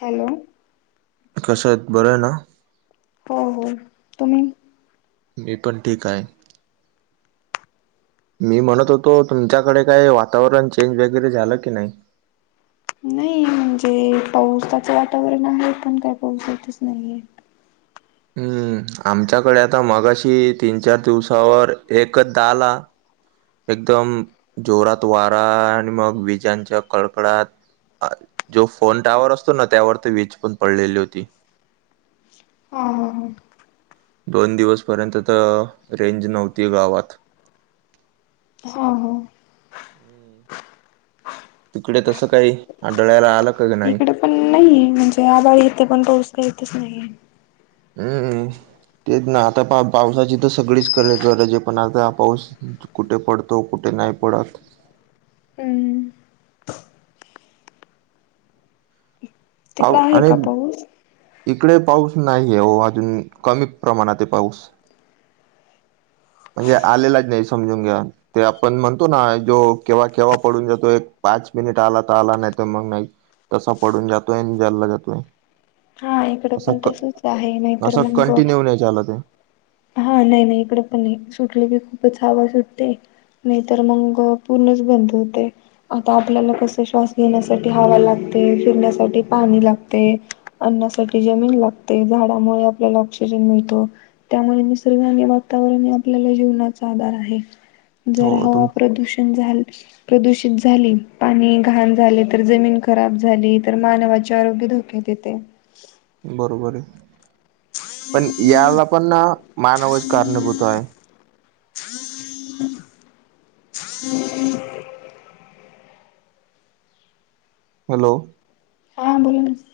Hello. कश्या येत? बरंय ना. हो, हो, तुम्ही? मी पण ठीक आहे. मी म्हणत होतो, तुमच्याकडे काय वातावरण चेंज वगैरे झालं की नाही? नाही म्हणजे पावसाचं वातावरण आहे, पण काय पाऊस येतच नाहीये. हम्म, आमच्याकडे आता मगाशी तीन, चार दिवसावर एकदा आला. एकदम जोरात वारा आणि मग विजांच्या कडकडात जो फोन टॉवर असतो ना, त्यावर ती वीज पण पडलेली होती. हा हा हा. दोन दिवसपर्यंत तर, रेंज नव्हती गावात. हा हा. तिकडे तसं काही आढळायला आलं का की नाही? इकडे पण नाहीये म्हणजे आभाळ येतेय, पण पाऊस काय येतंय नाही. हम्म, तेच ना. आता पा पावसाची तर सगळीच कडेच गरज आहे, पण आता हा पाऊस कुठे पडतो? कुठे नाही पडत? हम्म. तिकडे पाऊ आहे आणि का पाऊस? इकडे पाऊस नाहीये हो अजून, कमी प्रमाणात आहे पाऊस. म्हणजे आलेलाच नाही, समजून जा. ते आपण म्हणतो ना, जो केव्हा केव्हा पडून जातो एक, पाच मिनिट आला तर आला, नाही तर, मग नाही. तसा पडून जातोय आणि जायला [unintelligible] तोय. हा, इकड पण तसच आहे. नाहीतर असा मंग कंटिन्यू नाही चालत आहे हा, नाही नाही इकडे पण नाही सुटले की, खूपच हवां सुटते. नाही तर मंग, पूर्णच बंद होते. आता आपल्याला कस श्वास घेण्यासाठी हवा लागते, पिण्यासाठी पाणी लागते. अन्नासाठी जमीन लागते. झाडामुळे आपल्याला ऑक्सिजन मिळतो. त्यामुळे निसर्ग आणि वातावरणमुळे आपल्याला जीवनाचा आधार आहे. जर हो हवा तुम प्रदूषण झाली प्रदूषित झाली, पाणी घाण झाले तर, जमीन खराब झाली तर, मानवाचे आरोग्य धोक्या येतंय. बरोबरय. पण याला पण ना, मानवच कारणीभूताय. [inaudible] हॅलो. हां, बोला ना, सर.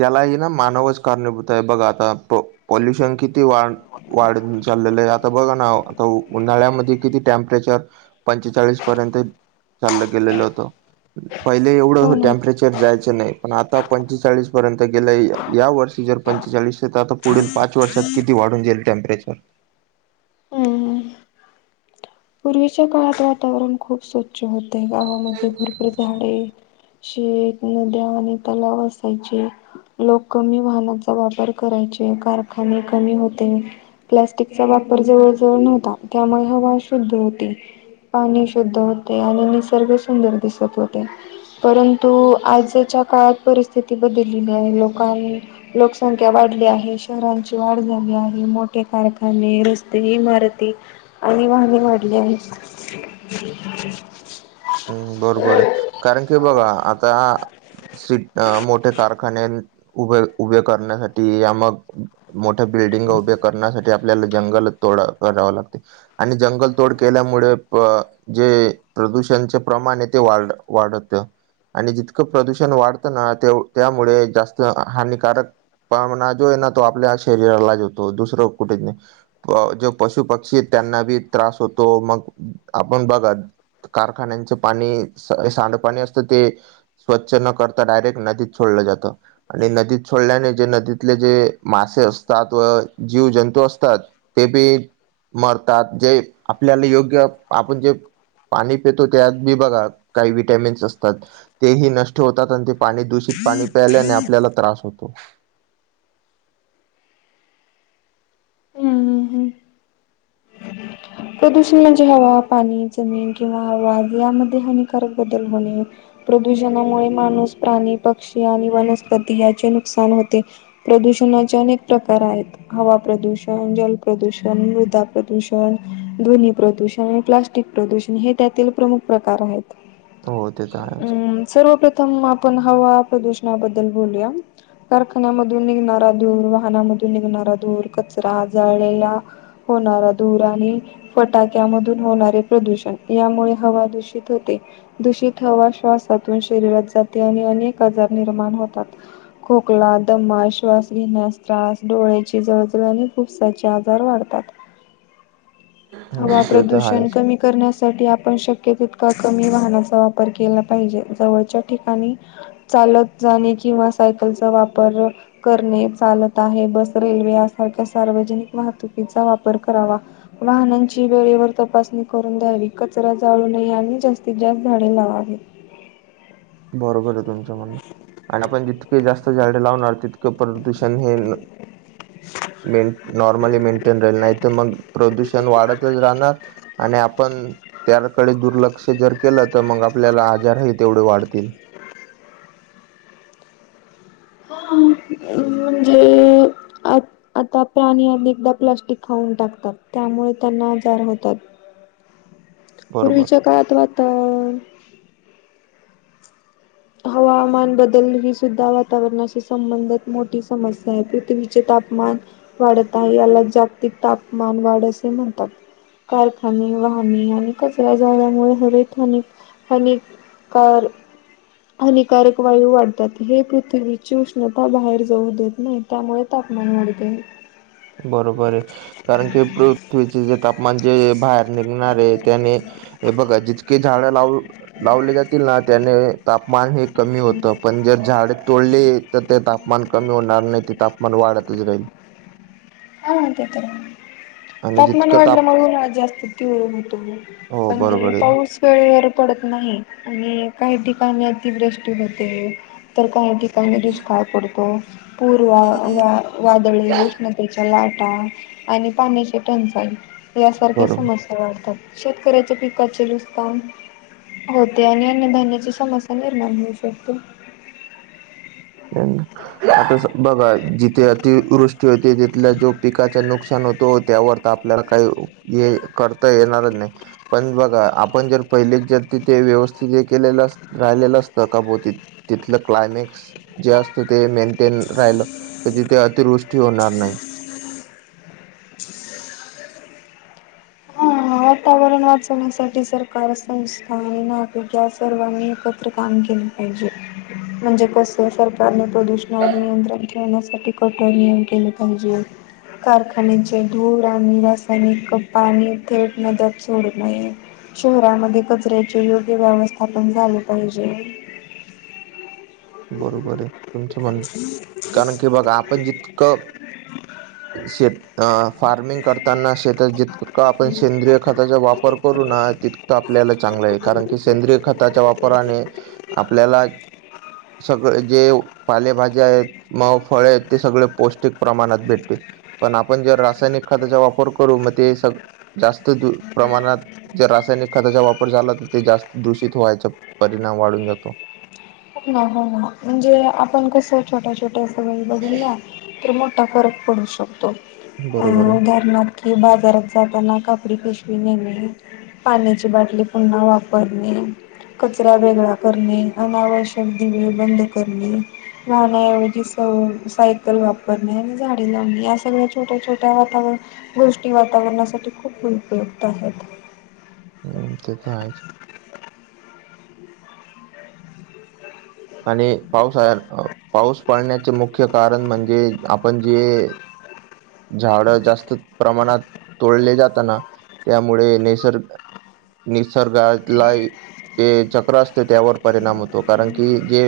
यालाही ना मानवच कारणीभूत आहे. बघ आता, पॉ - पॉल्युशन किती वाढ वाढ चाललेलंय. आता बघा ना, आता उन्हाळ्यामध्ये किती? टेम्परेचर पंचेचाळीस पर्यंत चाललं गेलेलं होतं. पहिले हो एवढं, ना. टेम्परेचर जायचं नाही. पण आता पंचेवीचाळीस पर्यंत गेलय. या वर्षी जर पंचेचाळीस तर, आता पुढील पाच वर्षात किती वाढून जाईल? टेम्परेचर. हं. पूर्वीच्या काळात वातावरण खूप स्वच्छ होते. गावामध्ये भरपूर झाडे शेत, नद्या आणि तलाव असायचे. लोक कमी वाहनांचा वापर करायचे. कारखाने कमी होते. प्लाॅस्टिकचा वापर जवळ- जवळ नव्हता. त्यामुळे हवा शुद्ध होती. पाणी शुद्ध होते. आणि निसर्ग सुंदर दिसत होते. परंतु, आजच्या काळात परिस्थिती बदललेली आहे. लोकांन लोकसंख्या वाढली आहे. शहरांची वाढ झाली आहे. मोठे कारखाने, रस्ते, इमारती आणि वाहने वाढली आहेत. हम् बरोबरय. कारण कि, बघा आता सीट -मोठे कारखाने, उभे - उभे करण्यासाठी या मग मोठ्या बिल्डिंग उभ्या करण्यासाठी, आपल्याला जंगल तोडा - तोडावे लागते. आणि जंगल तोड केल्यामुळे, अ जे प्रदूषण त्यांचे प्रमाण इथे, वाढ - वाढत. आणि जितकं प्रदूषण वाढतं ना, तेव - त्यामुळे जास्त हानिकारक पणा जो आहे ना, तो आपल्या शरीराला ज होतो. दुसरं कुठेच नाही. जो पशुपक्षी त्यांना बी त्रास होतो. मग, आपण बघा कारखान्यांचं पाणी, सांडपाणी असतं ते स्वच्छ न करता, डायरेक्ट नदीत छोडलं जातं. आणि नदीत सोडल्याने, जे नदीतले जे, मासे असतात व जीव जंतू असतात ते बी मरतात. जे आपल्याला योग्य, आपण जे पाणी पेतो, त्यात बी बघा. काही विटॅमिन्स असतात. तेही नष्ट होतात. अन् ते पाणी, दूषित पाणी प्यायल्याने आपल्याला त्रास होतो. हम्म हम्म हम्म प्रदूषण म्हणजे हवा, पाणी, जमीन किंवा आवाज यामध्ये, हानिकारक बदल होणे. प्रदूषणामुळे माणूस, प्राणी, पक्षी आणि वनस्पती याचे नुकसान होते. प्रदूषणाचे अनेक प्रकार आहेत. हवा प्रदूषण, जल प्रदूषण, मृदा प्रदूषण ध्वनी प्रदूषण आणि प्लास्टिक प्रदूषण. हे त्यातील प्रमुख प्रकार आहेत. हो ते तर आहेच अम्, सर्वप्रथम आपण, हवा प्रदूषणाबद्दल बोलूया. कारखान्यामधून निघणारा दूर, वाहनामधून निघणारा धूर, कचरा जाळलेला होणारा धू आणि फटाक्या मधून होणारे प्रदूषण. यामुळे हवा दूषित होते. दूषित हवा, श्वासातून शरीरात जाते. आणि अनेक आजार निर्माण होतात. खोकला, दमा, श्वास घेण्यास त्रास, डोळ्याची जळजळ आणि फुफसाचे आजार वाढतात. हम्म हवा ते तर प्रदूषण आहेच कमी करण्यासाठी, आपण शक्य तितका कमी वाहनाचा वापर केला पाहिजे, जवळच्या ठिकाणी चालत जाणे किंवा सायकलचा वापर करणे चालत आहे, बस रेल्वे या सारख्या सार्वजनिक वाहतुकीचा वापर करावा. वाहनांची वेळेवर तपासणी करून द्यावी, कचरा जाळू नये, आणि जास्तीत जास्त झाडे लावावी. बरोबर आहे. तुमच्या म्हणणं, आणि आपण जितके जास्त झाडे लावणार तितक प्रदूष हे न. मेन, नॉर्मली मेंटेन राहिल, नाही तर मग प्रदूषण वाढतच राहणार. आणि आपण त्याकडे दुर्लक्ष जर केलं तर मग आपल्याला आजार होईल. तेवढे वाढतील. हम्म, म्हणजे आ आता प्राणी अनेकदा प्लास्टिक खाऊन टाकतात, त्यामुळे त्यांना आजार होतात. बरोबर पूर्वीच्या काळात वाता हवामान बदल ही सुद्धा वातावरणाशी संबंधात मोठी समस्या आहे. पृथ्वीचे तापमान वाढत आहे. याला जागतिक तापमान वाढ असे म्हणतात. कारखाने, वाहने आणि कचरा जाळल्यामुळे हरित हनी होणे कर. हानिकारक वायू वाढतात, हे पृथ्वीची उष्णता बाहेर जाऊ देत नाही. त्यामुळे तापमान वाढते. बरोबर आहे. कारण की पृथ्वीचे जे तापमान जे बाहेर निघणार आहे, त्याने हे बघा, जितके झाडं लाव लावले जातील ना त्याने तापमान हे कमी होतं. पण जर झाड तोडली तर ते तापमान कमी होणार नाही. ते तापमान वाढतच राहील. हां ते तर आहे. आणि तापमान जितकं वाढल्या ताप मुळे ना जास्त पिवळ होतो, हो पण बरोबर आहे पाऊस वेळेवरर पडत नाही. आणि काही ठिकाणी अतिवृष्टी होते, तर काही ठिकाणी दुष्काळ पडतो, पूर्वा वा वादळी उष्ण लाटा आणि पाण्याची टंचाई यासारख्या बरोबर समस्या वाढतात. शेतकऱ्याच्या पिकाचे नुसकान होते. आणि अन्य धान्याची समस्या निर्माण होऊ शकते. हम्म. आता बघा जिथे अतिवृष्टी होते, तिथल्या जो पिकाच नुकसान होतो त्यावर आपल्याला काही ये करता येणारच नाही. पण बघा, आपण जर पहिलेच जर तिथे व्यवस्थित हे केलेलं अस राहिलेलं असतं का भो ती, तिथलं क्लायमॅक्स जे असतं ते मेंटेन राहिलं तर तिथे अतिवृष्टी होणार नाही. [inaudible] हा वातावरण वाचवण्यासाठी सरकार, संस्था आणि नागरिक या सर्वांनी एक तर काम केलं पाहिजे. म्हणजे कस सरकारने प्रदूषणावर नियंत्रण ठेवण्यासाठी कठोर नियम केले पाहिजे. कारखान्यांचे धूळ आणि रासायनिक कप पाणी थेट नद्यात सोडू नये. शहरामध्ये कचऱ्याचे योग्य व्यवस्थापन झाले पाहिजे. बरोबर आहे. तुमच म्हणणं, कारण की बघा आपण जितकं शेत अ, फार्मिंग करताना शेतात जितकं आपण सेंद्रिय खताचा वापर करून ती तर आपल्याला चांगलं आहे कारण की सेंद्रिय खताच्या वापराने आपल्याला सगळे जे पालेभाज्या आहेत मग फळे आहेत ते सगळे पौष्टिक प्रमाणात भेटतील. पण आपण जे रासायनिक खताचा वापर करू मग ते सग जास्त प्रमाणात जर रासायनिक खताचा वापर झाला तर ते जास्त दूषित व्हायचा परिणाम वाढून जातो. ना हो ना म्हणजे आपण कसं छोट्या छोट्या सवयी बदलल्या तर मोठा फरक पडू शकतो अ बरोबर आहे. उदाहरणार्थ कि बाजारात जाताना कापडी पिशवी नेणे पाण्याची बाटली पुन्हा वापरणे, कचरा वेगळा करणे अ आवड तसंच दिवे बंद करणे वाहना ऐवजी स सायकल वापरणे आणि झाडी लावणे या सगळ्या छोट्या छोट्या वातावरण गोष्टी वातावरणासाठी खूप उपयुक्त आहेत. हम्म.. ते तर आहेच. आणि पावसाळ्यात अ.. पाऊस पडण्याच मुख्य कारण म्हणजे आपण जे झाडं जास्त प्रमाणात तोडले जातना त्यामुळे निसर्ग निसर्गात लाई जे चक्र असते त्यावर परिणाम होतो कारण की जे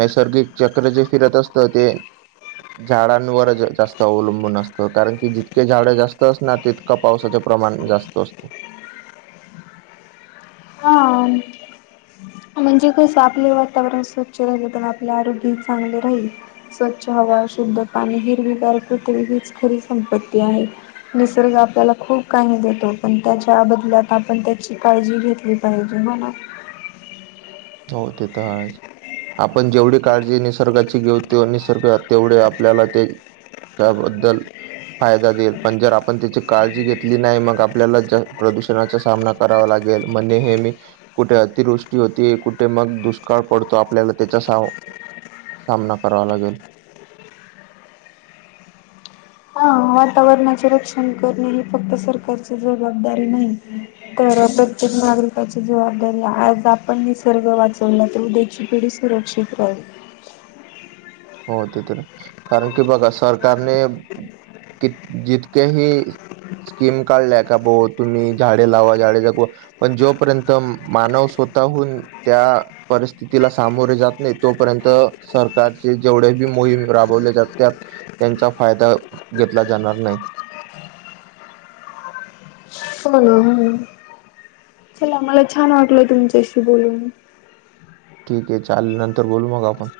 नैसर्गिक चक्र जे फिरत असत ते झाडांवरच जास्त अवलंबून असत कारण की जितके झाड जास्त असणार तितका पावसाच प्रमाण जास्त असतो. काम म्हणजे कस आपले वातावरण स्वच्छ राहिल तर आपले आरोग्य चांगले राहील. स्वच्छ हवा, शुद्ध पाणी, हिरवीगार पृथ्वी हिच खरी संपत्ती आहे. निसर्ग आपल्याला खूप काही देतो पण त्याच्या बदल्यात आपण त्याची काळजी घेतली पाहिजे हो ना? हो, ते तर आहेच. आपण जेवढी काळजी निसर्गाची घेऊ तो निसर्ग तेवढे आपल्याला ते त्याबद्दल फायदा देईल पण जर आपण त्याची काळजी घेतली नाही मग आपल्याला ज प्रदूषणाचा सामना कराव लागेल मग नेहमी कुठे अतिवृष्टी होती कुठे मग दुष्काळ पडतो आपल्याला त्याचा सा सामना करावा लागेल. हा वातावरणाचे रक्षण करणे ही फक्त सरकारची जबाबदारी नाही तर प्रत्येक नागरिकाची जबाबदारी आज आपण निसर्ग वाचवला तर उद्या पुढची पिडी सुरक्षित राहील हो, ते तर आहे कारण की बघा सरकारने कि, जितकेही स्कीम काढलाय का भो तुम्ही झाडे लावा झाडे जगवा पण जोपर्यंत मानव स्वतःहून त्या परिस्थितीला सामोरे जात नाही, तोपर्यंत सरकार जेवढे बी मोहीम राबवले जात त्यात त्यांचा फायदा घेतला जाणार नाही. [unintelligible] चला मला छान वाटलं तुमच्याशी बोलून. ठीक आहे चालेल नंतर बोलू मग आपण.